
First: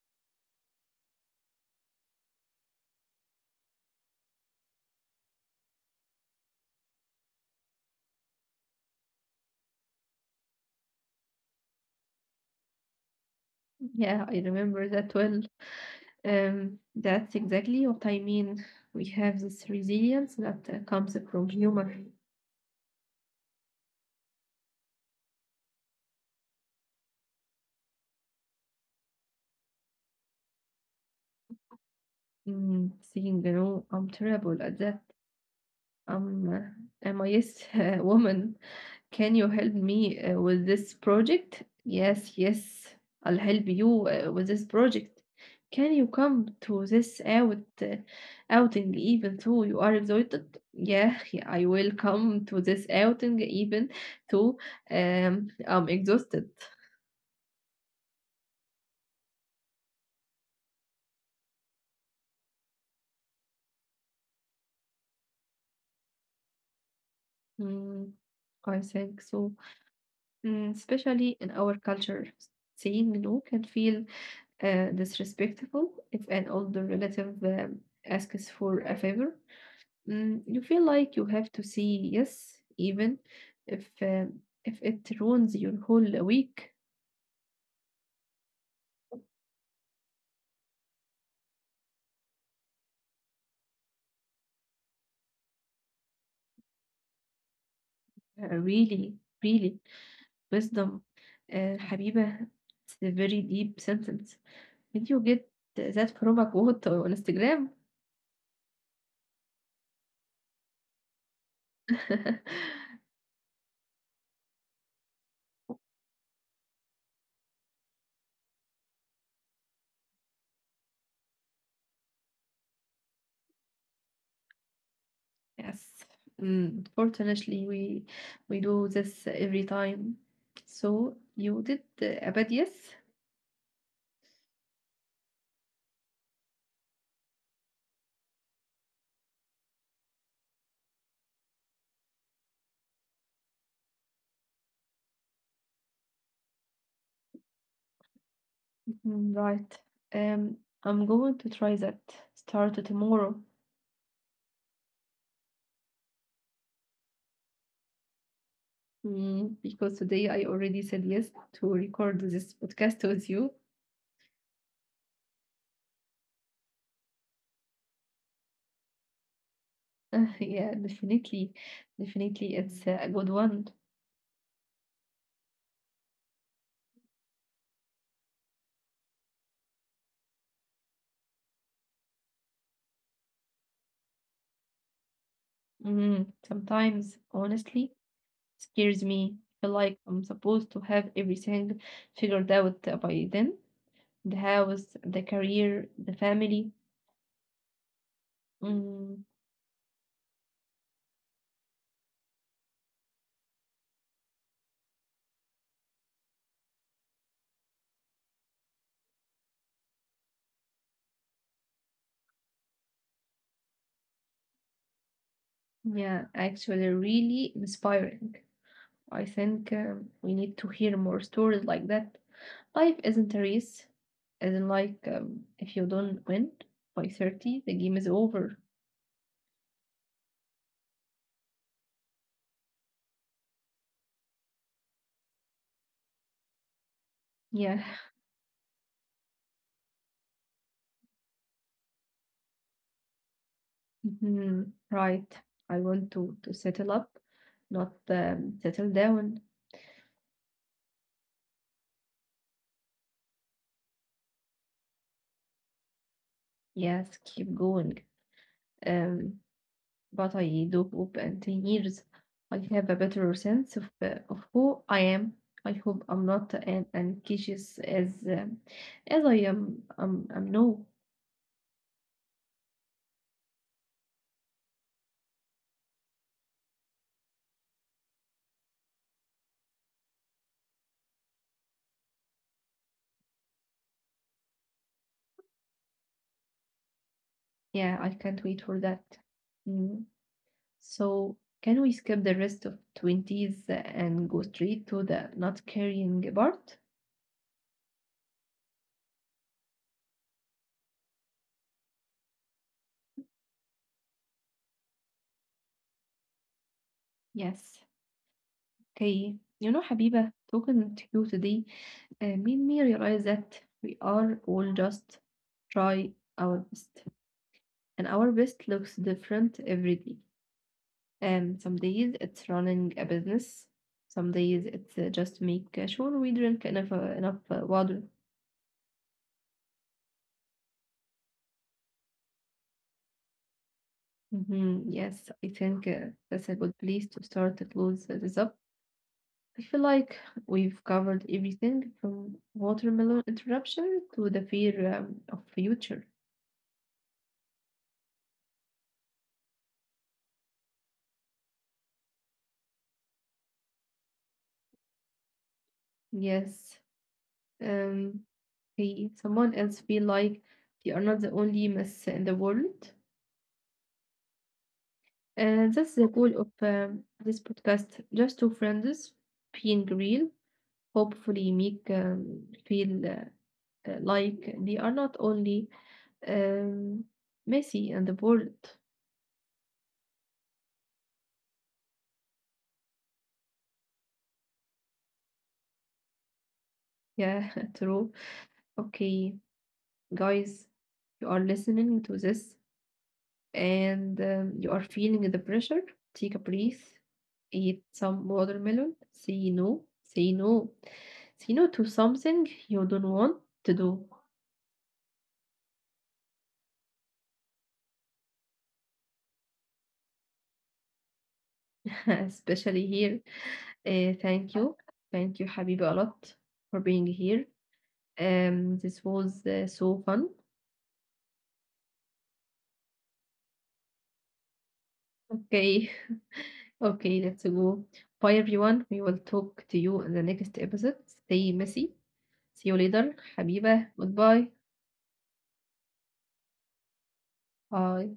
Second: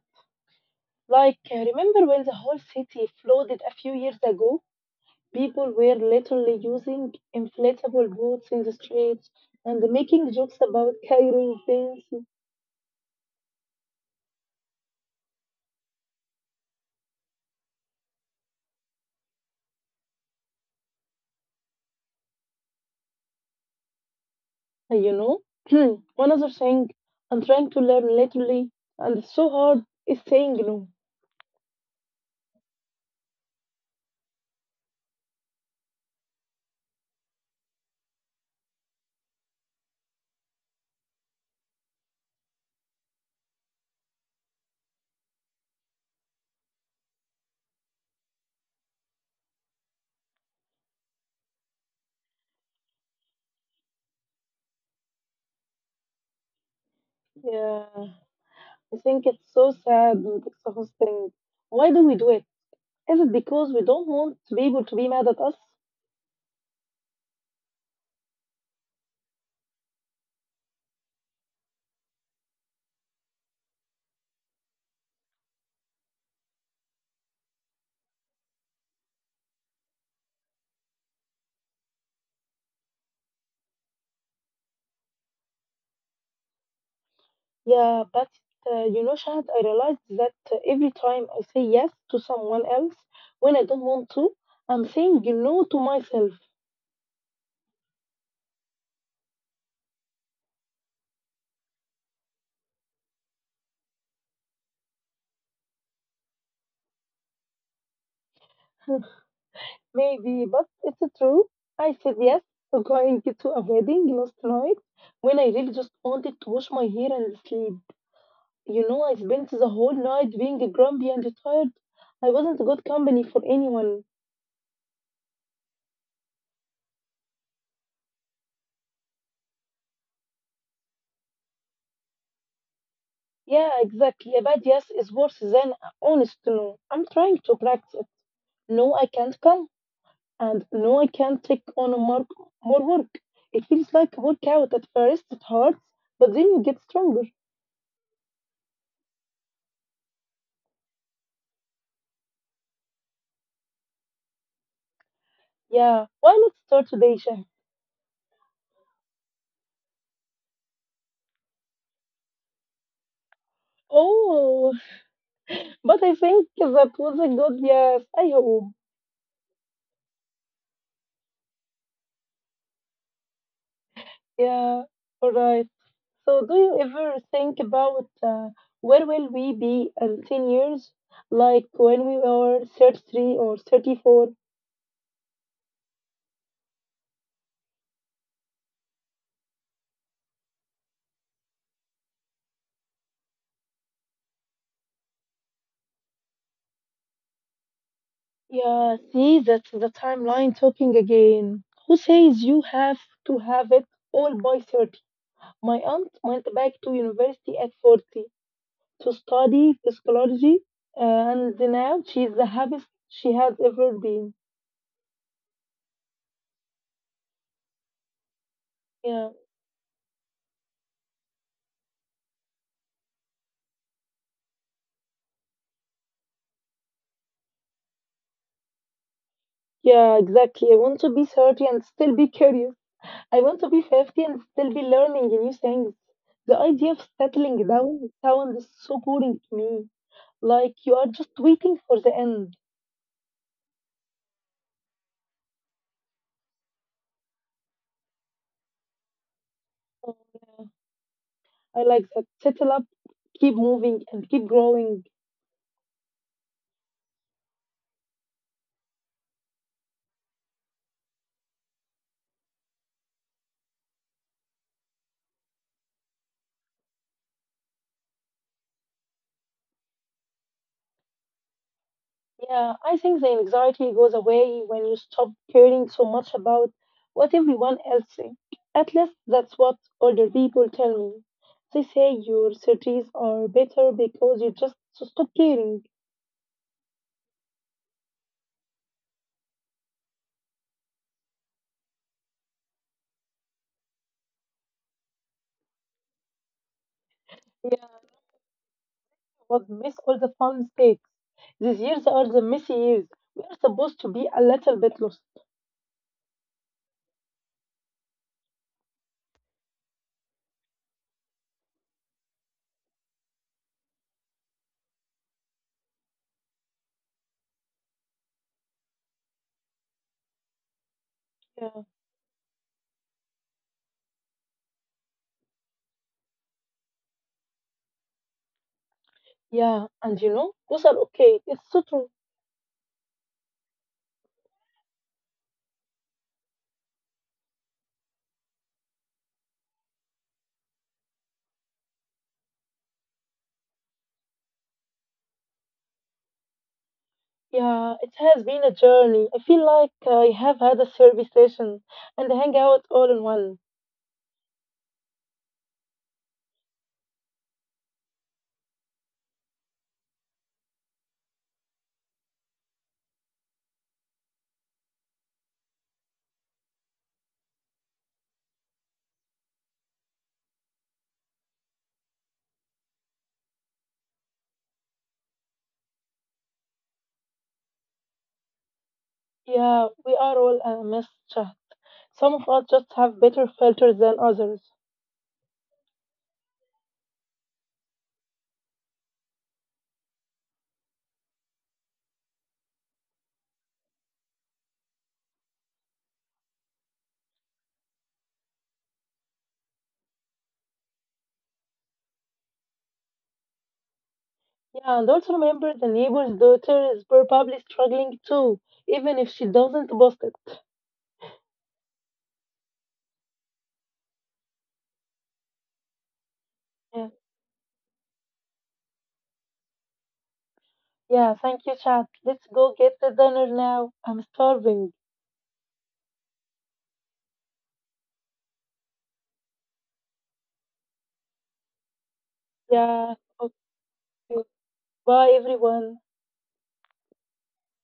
Like, remember when the whole city flooded a few years ago? People were literally using inflatable boats in the streets and making jokes about Cairo things. Yeah, I remember that well. That's exactly what I mean. We have this resilience that comes from humor. You know, one other thing I'm trying to learn lately, and it's so hard, is saying no. Saying, I'm terrible at that. Um, am I yes woman? Can you help me with this project? Yes, yes, I'll help you with this project. Can you come to this uh, outing even though you are exhausted? Yeah, yeah, I will come to this outing even though I'm exhausted. Yeah, I think it's so sad and exhausting. Why do we do it? Is it because we don't want people to be mad at us? Mm, I think so. Especially in our culture, saying no can feel disrespectful if an older relative asks for a favor. You feel like you have to say yes, even if um, if it ruins your whole week. Yeah, but you know, Shahad, I realized that every time I say yes to someone else when I don't want to, I'm saying no to myself. Really, really, wisdom, Habiba. It's a very deep sentence. Did you get that from a quote on Instagram? Maybe, but it's true. I said yes to going to a wedding last night when I really just wanted to wash my hair and sleep. You know, I spent the whole night being grumpy and tired. I wasn't good company for anyone. Yes. Fortunately, we do this every time. So you did a bad yes. Yeah, exactly. A bad yes is worse than a honest no. I'm trying to practice. It. No, I can't come, and no, I can't take on more work. It feels like a workout at first, it hurts, but then you get stronger. Right. Um, I'm going to try that. Start tomorrow. Yeah, why not start today, Shah? Because today I already said yes to record this podcast with you. Oh, but I think that was a good yes. I hope. Yeah, definitely. Definitely, it's a good one. Yeah, all right. So, do you ever think about where will we be in 10 years? Like when we are 33 or 34? Sometimes, honestly, scares me. I feel like I'm supposed to have everything figured out by then. The house, the career, the family. Mm, Yeah, see, that's the timeline talking again. Who says you have to have it all by 30? My aunt went back to university at 40 to study psychology, and now she's the happiest she has ever been. yeah, actually, really inspiring. I Yeah, think we need to hear more stories like that. Life isn't a race, isn't like if you don't win by 30, the game is over. yeah, exactly. I want to be 30 and still be curious. I want to be 50 and still be learning new things. The idea of Yeah, settling down sounds so boring to me. Like you are just waiting for the end. Mhm. Right. I want to settle up, not settle down. I like that. Settle up, keep moving, and keep growing. Yes, keep going. Um, but I do hope in 10 years I have a better sense of who I am. I hope I'm not an anxious as I am. I'm now. Yeah, I think the anxiety goes away when you stop caring so much about what everyone else thinks. At least that's what older people tell me. They say your surgeries are better because you just stop caring. Yeah, I can't wait for that. Mm. So, can we skip the rest of 20s and go straight to the not carrying part? Yeah, was miss all the fun mistakes. These years are the messy years. We are supposed to be a little bit lost. Yes. Okay. You know, Habiba, talking to you today made me realize that we are all just try our best. And our best looks different every day. Some Yeah, days it's running a business. Some days it's just make sure we drink enough water. yeah, and you know, those are okay. It's so true. Mm-hmm. Yes, I think that's a good place to start to close this up. I feel like we've covered everything from watermelon interruption to the fear of future. Yeah, it has been a journey. I feel like I have had a therapy session and a hangout all in one. Yes. Um, Hey, someone else feel like they are not the only mess in the world. And that's the goal of this podcast. Just two friends being real. Hopefully, make feel like they are not only Um, Messi and the world. Yeah, we are all a mess, Shahd. Some of us just have better filters than others. Yeah, true. Okay, guys, you are listening to this and you are feeling the pressure. Take a breath, eat some watermelon, say no, say no, say no to something you don't want to do, Yeah, and also remember the neighbor's daughter is probably struggling too, even if she doesn't boast it. especially here. Thank you, thank you, Habibi, a lot for being Yeah, here. This was so fun. yeah thank you, Shahd. Let's go get the dinner now. I'm starving. Okay, Okay, let's go. Bye everyone. We will talk to you in the next episode. Stay messy. See you later. Yeah, حبيبة. Goodbye. okay. Bye, everyone. Bye.